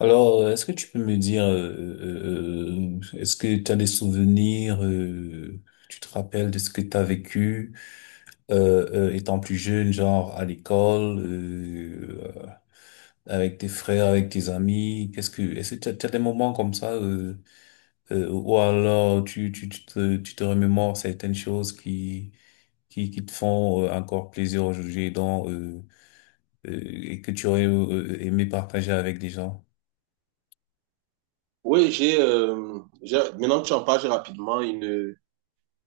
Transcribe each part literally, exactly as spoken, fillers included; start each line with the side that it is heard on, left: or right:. left: Alors, euh, est-ce que tu peux me dire, euh, euh, euh, est-ce que tu as des souvenirs, euh, tu te rappelles de ce que tu as vécu euh, euh, étant plus jeune, genre à l'école, euh, euh, avec tes frères, avec tes amis? Qu'est-ce que, est-ce que tu as, tu as des moments comme ça, euh, euh, ou alors tu, tu, tu te, tu te remémores certaines choses qui, qui, qui te font euh, encore plaisir aujourd'hui, donc, euh, euh, et que tu aurais euh, aimé partager avec des gens?
right: Oui, j'ai, euh, j'ai- maintenant que tu en parles, j'ai rapidement une,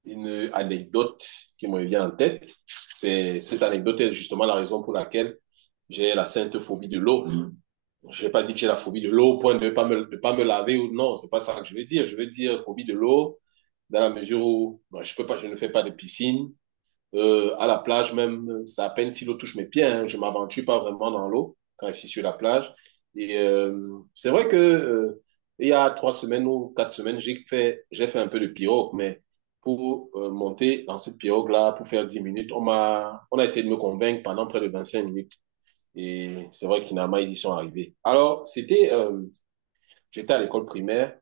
right: une anecdote qui me vient en tête. C'est, cette anecdote est justement la raison pour laquelle j'ai la sainte phobie de l'eau. Je vais pas dire que j'ai la phobie de l'eau au point de ne pas me, de pas me laver ou non, c'est pas ça que je veux dire. Je veux dire phobie de l'eau dans la mesure où moi, je peux pas, je ne fais pas de piscine, euh, à la plage même, c'est à peine si l'eau touche mes pieds. Hein, je m'aventure pas vraiment dans l'eau quand je suis sur la plage. Et euh, c'est vrai que euh, il y a trois semaines ou quatre semaines, j'ai fait, j'ai fait un peu de pirogue, mais pour euh, monter dans cette pirogue-là, pour faire dix minutes, on m'a, on a essayé de me convaincre pendant près de vingt-cinq minutes. Et c'est vrai qu'inalement, ils y sont arrivés. Alors, c'était, euh, j'étais à l'école primaire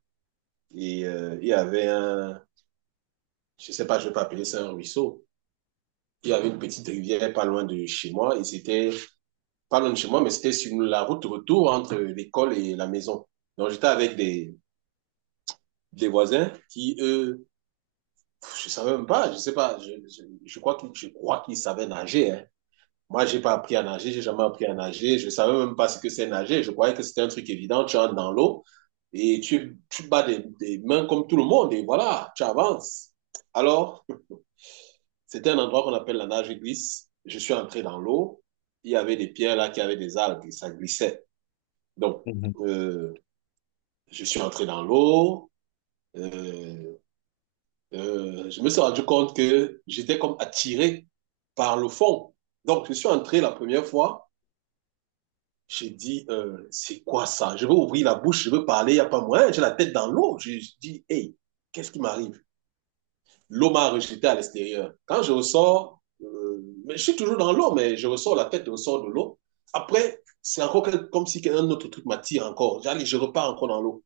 right: et euh, il y avait un, je sais pas, je vais pas appeler ça un ruisseau, il y avait une petite rivière pas loin de chez moi et c'était pas loin de chez moi, mais c'était sur la route retour entre l'école et la maison. Donc j'étais avec des, des voisins qui, eux, je savais même pas, je sais pas, je, je, je crois qu'ils, je crois qu'ils savaient nager. Hein. Moi, j'ai pas appris à nager, j'ai jamais appris à nager, je savais même pas ce que c'est nager. Je croyais que c'était un truc évident, tu entres dans l'eau et tu, tu bats des, des mains comme tout le monde et voilà, tu avances. Alors, c'était un endroit qu'on appelle la nage glisse. Je suis entré dans l'eau. Il y avait des pierres là qui avaient des algues et ça glissait. Donc, euh, je suis entré dans l'eau. Euh, euh, je me suis rendu compte que j'étais comme attiré par le fond. Donc, je suis entré la première fois. J'ai dit, euh, c'est quoi ça? Je veux ouvrir la bouche, je veux parler, il n'y a pas moyen. J'ai la tête dans l'eau. Je, je dis, hey, qu'est-ce qui m'arrive? L'eau m'a rejeté à l'extérieur. Quand je ressors, euh, mais je suis toujours dans l'eau, mais je ressors la tête, je ressors de l'eau. Après, c'est encore comme si un autre truc m'attire encore. J'allais, je repars encore dans l'eau.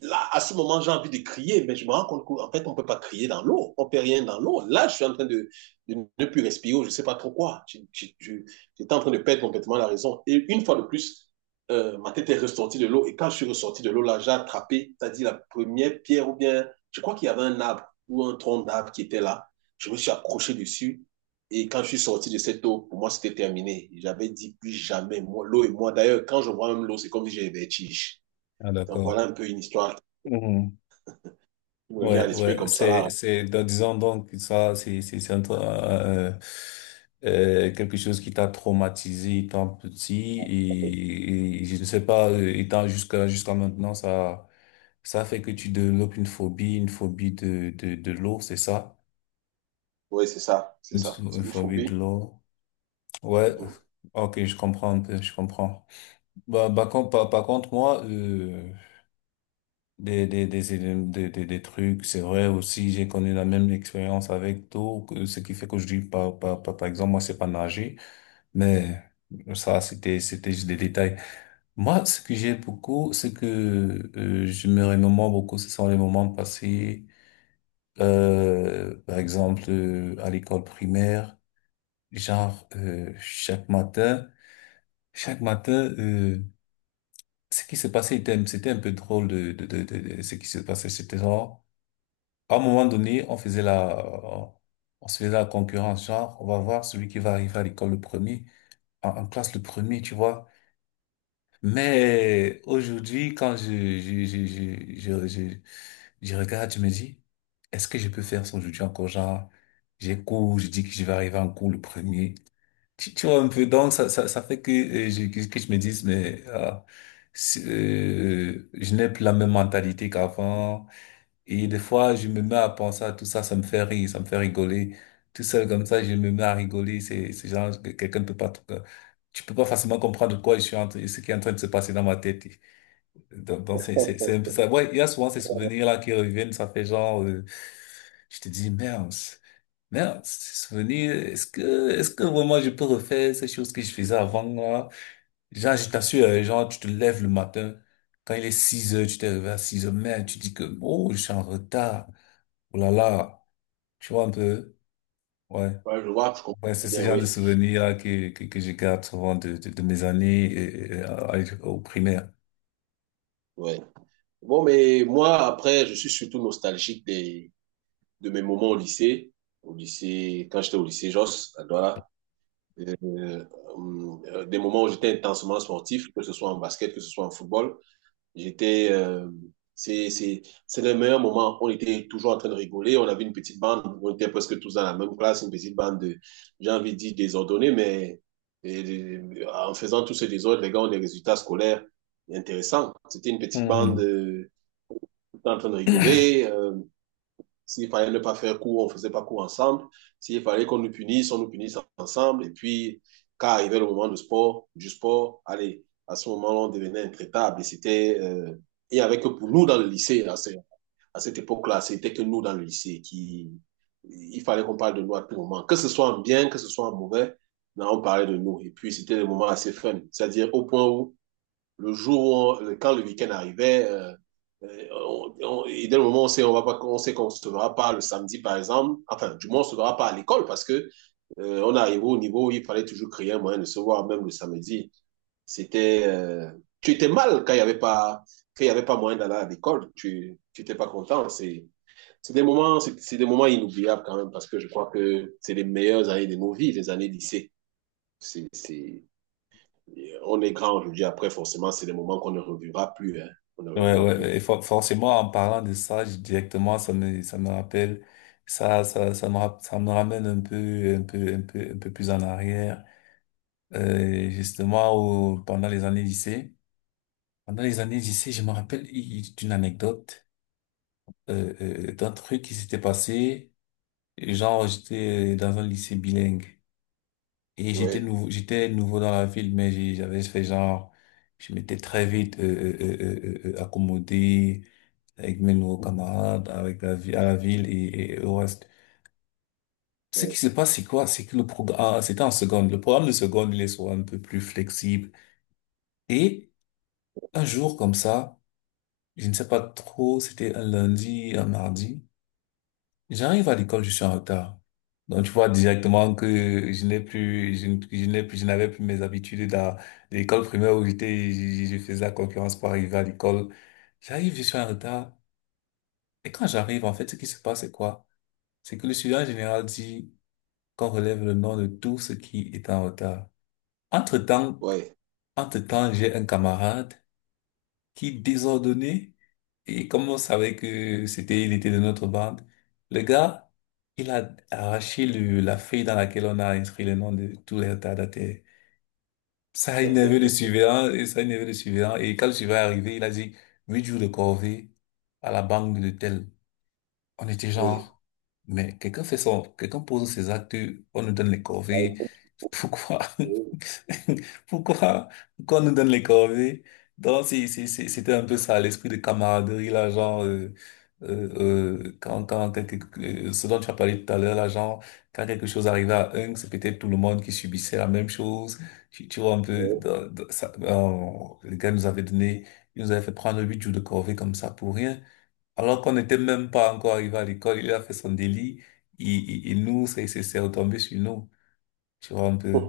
right: Là, à ce moment, j'ai envie de crier, mais je me rends compte qu'en fait, on ne peut pas crier dans l'eau. On ne peut rien dans l'eau. Là, je suis en train de, de ne plus respirer, je ne sais pas trop quoi. J'étais en train de perdre complètement la raison. Et une fois de plus, euh, ma tête est ressortie de l'eau. Et quand je suis ressorti de l'eau, là, j'ai attrapé, c'est-à-dire la première pierre ou bien, je crois qu'il y avait un arbre ou un tronc d'arbre qui était là. Je me suis accroché dessus. Et quand je suis sorti de cette eau, pour moi, c'était terminé. J'avais dit plus jamais, moi, l'eau et moi. D'ailleurs, quand je vois même l'eau, c'est comme si j'avais des vertiges.
left: Ah,
right: Donc voilà
left: d'accord.
right: un peu une histoire
left: Mhm.
right: qui me vient à
left: Ouais,
right: l'esprit
left: ouais,
right: comme ça
left: c'est,
right: là.
left: c'est, donc, disons donc, que ça, c'est, c'est, c'est un tra- euh, euh, quelque chose qui t'a traumatisé étant petit et, et je ne sais pas, euh, étant jusqu'à, jusqu'à maintenant, ça, ça fait que tu développes une phobie, une phobie de, de, de l'eau, c'est ça?
right: Oui, c'est ça, c'est
left: Une
right: ça.
left: pho-
right: C'est
left: une
right: une
left: phobie de
right: phobie.
left: l'eau. Ouais.
right: Mhm.
left: Ok, je comprends un peu, je comprends. Bah, bah, con- par, par contre, moi, euh, des, des, des, éléments- des, des, des trucs. C'est vrai aussi, j'ai connu la même expérience avec l'eau, que- ce qui fait que je dis, par, par, par, par exemple, moi, c'est pas nager, mais ça, c'était, c'était juste des détails. Moi, ce que j'ai beaucoup, ce que euh, je me remémore beaucoup, ce sont les moments passés, euh, par exemple, euh, à l'école primaire, genre, euh, chaque matin, chaque matin, euh, ce qui se passait était, c'était un peu drôle de, de, de, de, de ce qui se passait, c'était genre, à un moment donné, on faisait la, on se faisait la concurrence, genre, on va voir celui qui va arriver à l'école le premier, en, en classe le premier, tu vois. Mais aujourd'hui, quand je, je, je, je, je, je, je regarde, je me dis, est-ce que je peux faire ça aujourd'hui encore? Genre, j'ai cours, je dis que je vais arriver en cours le premier. Tu, tu vois un peu, donc ça, ça, ça fait que, euh, je, que, que je me dise, mais ah, si- euh, je n'ai plus la même mentalité qu'avant. Et des fois, je me mets à penser à tout ça, ça me fait rire, ça me fait rigoler. Tout seul comme ça, je me mets à rigoler. C'est, c'est genre, que quelqu'un ne peut pas, euh, tu peux pas facilement comprendre de quoi je suis en train, ce qui est en train de se passer dans ma tête. Donc, donc c'est, c'est, c'est un peu ça. Ouais, il y a souvent ces souvenirs-là qui reviennent, ça fait genre, euh, je te dis, merde. Merde, c'est revenu. Est-ce que, est-ce que vraiment je peux refaire ces choses que je faisais avant là? Genre, je t'assure, euh, genre, tu te lèves le matin, quand il est six heures, tu t'es réveillé à six heures, merde, tu dis que, oh, je suis en retard. Oh là là, tu vois un peu, ouais.
right: Ouais, je vois, je comprends
left: Ouais, c'est ce
right: bien,
left: genre de
right: oui.
left: souvenirs là que, que, que je garde souvent de, de, de mes années euh, euh, au primaire.
right: Ouais. Bon, mais moi, après, je suis surtout nostalgique des, de mes moments au lycée. Au lycée, quand j'étais au lycée Josse, à Douala, euh, hum, euh, des moments où j'étais intensement sportif, que ce soit en basket, que ce soit en football. J'étais, euh, c'est, c'est, c'est le meilleur moment. On était toujours en train de rigoler. On avait une petite bande. On était presque tous dans la même classe, une petite bande de, j'ai envie de dire désordonnée, mais et, et, en faisant tous ce désordre, les gars ont des résultats scolaires intéressants. C'était une petite bande
left: Mhm.
right: euh, tout le temps en train de rigoler. Euh, s'il fallait ne pas faire cours, on ne faisait pas cours ensemble. S'il fallait qu'on nous punisse, on nous punisse ensemble. Et puis, quand arrivait le moment du sport, du sport, allez, à ce moment-là, on devenait intraitable. Et c'était, euh, il n'y avait que pour nous dans le lycée, à, cette, cette époque-là, c'était que nous dans le lycée qui, il fallait qu'on parle de nous à tout moment. Que ce soit en bien, que ce soit en mauvais, non, on parlait de nous. Et puis, c'était des moments assez fun. C'est-à-dire au point où le jour, où on- quand le week-end arrivait, euh, euh, on, on- et dès le moment où on sait, on va pas, on sait qu'on ne se verra pas le samedi, par exemple, enfin, du moins, on ne se verra pas à l'école parce que euh, on arrivait au niveau où il fallait toujours créer un moyen de se voir, même le samedi. C'était, euh, tu étais mal quand il y avait pas, quand il y avait pas moyen d'aller à l'école. Tu, tu étais pas content. C'est, c'est des moments, c'est c'est des moments inoubliables quand même parce que je crois que c'est les meilleures années de nos vies, les années lycée. C'est, c'est, on est grand aujourd'hui. Après, forcément, c'est des moments qu'on ne revivra plus. Hein. On ne
left: Ouais,
right: revivra
left: ouais,
right: plus.
left: ouais, et for- forcément, en parlant de ça, j- directement, ça me, ça me rappelle, ça, ça, ça me, rap- ça me ramène un peu, un peu, un peu, un peu plus en arrière, euh, justement, au, pendant les années lycée. Pendant les années lycée, je me rappelle i- i- d'une anecdote, euh, euh, d'un truc qui s'était passé. Genre, j'étais euh, dans un lycée bilingue. Et j'étais
right: Oui,
left: nouveau, j'étais nouveau dans la ville, mais j'ai- j'avais fait genre, je m'étais très vite euh, euh, euh, euh, euh, euh, accommodé avec mes nouveaux camarades, avec la vie, à la ville et, et au reste. Ce qui se passe, c'est quoi? C'est que le programme, ah, c'était en seconde. Le programme de seconde, il est souvent un peu plus flexible. Et un jour comme ça, je ne sais pas trop, c'était un lundi, un mardi. J'arrive à l'école, je suis en retard. Donc, tu vois directement que je n'ai plus, je, n- je n'ai plus, je n'avais plus mes habitudes à l'école primaire où j'étais, je, je- je faisais la concurrence pour arriver à l'école. J'arrive, je suis en retard. Et quand j'arrive, en fait, ce qui se passe, c'est quoi? C'est que le surveillant général dit qu'on relève le nom de tout ce qui est en retard. Entre-temps,
right: oui,
left: entre-temps, j'ai un camarade qui, désordonné, et comme on savait que c'était, il était de notre bande, le gars, il a arraché le, la feuille dans laquelle on a inscrit le nom de tous les retardataires. Ça a énervé le surveillant, et ça a énervé le surveillant. Et quand le surveillant est arrivé, il a dit, huit jours de corvée à la banque de tel. On était
right: oui.
left: genre, mais quelqu'un fait son, quelqu'un pose ses actes, on nous donne les corvées.
right: Ça
left: Pourquoi? Pourquoi qu'on nous donne les corvées? Donc, c'est- c'est- c'est- c'était un peu ça, l'esprit de camaraderie, là, genre, euh, euh, euh, quand, quand quelque, euh, ce dont tu as parlé tout à l'heure, là, genre, quand quelque chose arrivait à un, c'est peut-être tout le monde qui subissait la même chose. Tu, tu vois un peu, dans- dans- ça, euh, les gars nous avaient donné, ils nous avaient fait prendre huit jours de corvée comme ça pour rien. Alors qu'on n'était même pas encore arrivé à l'école, il a fait son délit, il, il, il nous, c'est c'est- c'est retombé sur nous. Tu vois un peu.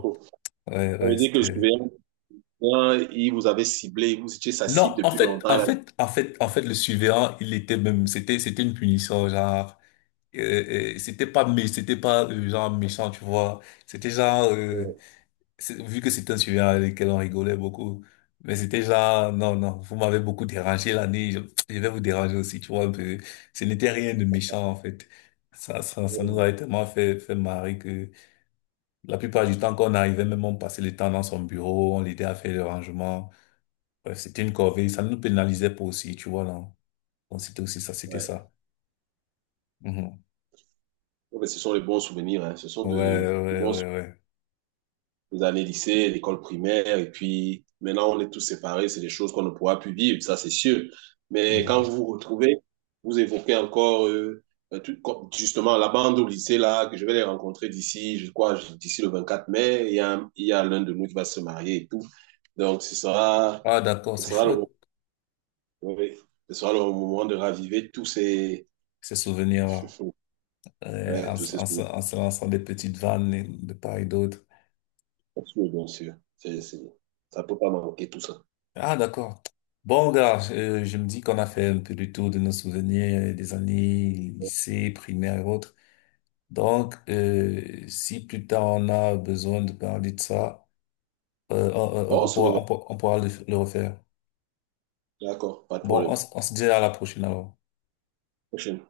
left: Ouais,
right: veut
left: ouais,
right: dire que le
left: c'était.
right: surveillant, il vous avait ciblé, vous étiez sa cible
left: Non, en
right: depuis
left: fait,
right: longtemps.
left: en
right: Il a-
left: fait, en fait, en fait, le surveillant, il était même, c'était, c'était une punition, genre, euh, euh, c'était pas, mais c'était pas, euh, genre, méchant, tu vois. C'était genre, euh, c'est- vu que c'était un sujet avec lequel on rigolait beaucoup, mais c'était genre, non, non, vous m'avez beaucoup dérangé l'année, je, je vais vous déranger aussi, tu vois, un peu. Ce n'était rien de méchant, en fait. Ça, ça, ça nous avait tellement fait, fait marrer que la plupart du temps qu'on arrivait, même on passait le temps dans son bureau, on l'aidait à faire le rangement. Bref, c'était une corvée, ça ne nous pénalisait pas aussi, tu vois, non. Donc c'était aussi ça,
right: Ouais.
left: c'était
right: Ouais,
left: ça. Mhm.
right: mais ce sont les bons souvenirs. Hein. Ce sont
left: Ouais,
right: de, de
left: ouais,
right: bons souvenirs.
left: ouais, ouais.
right: Les années lycée, l'école primaire, et puis maintenant on est tous séparés, c'est des choses qu'on ne pourra plus vivre, ça c'est sûr. Mais quand
left: Mhm.
right: vous vous retrouvez, vous évoquez encore euh, euh, tout, justement la bande au lycée là, que je vais les rencontrer d'ici, je crois, d'ici le vingt-quatre mai, il y a, il y a l'un de nous qui va se marier et tout. Donc ce sera,
left: Ah, d'accord,
right: ce
left: c'est
right: sera le,
left: chouette,
right: oui, ce sera le moment de raviver tous ces,
left: ces souvenirs. euh,
right: ouais,
left: en,
right: tous
left: se
right: ces
left: en se-
right: souvenirs,
left: en se lançant des petites vannes et- de part et d'autre.
right: bien sûr. C est, ça peut pas manquer tout ça.
left: Ah, d'accord. Bon, gars, euh, je me dis qu'on a fait un peu le tour de nos souvenirs euh, des années lycée, primaire et autres. Donc, euh, si plus tard on a besoin de parler de ça, euh, on, on-
right: On
left: on
right: se
left: pourra,
right: revoit,
left: on, pourra on pourra le, le refaire.
right: d'accord, pas de
left: Bon, on,
right: problème.
left: se- on se dit à la prochaine alors.
right: Prochaine.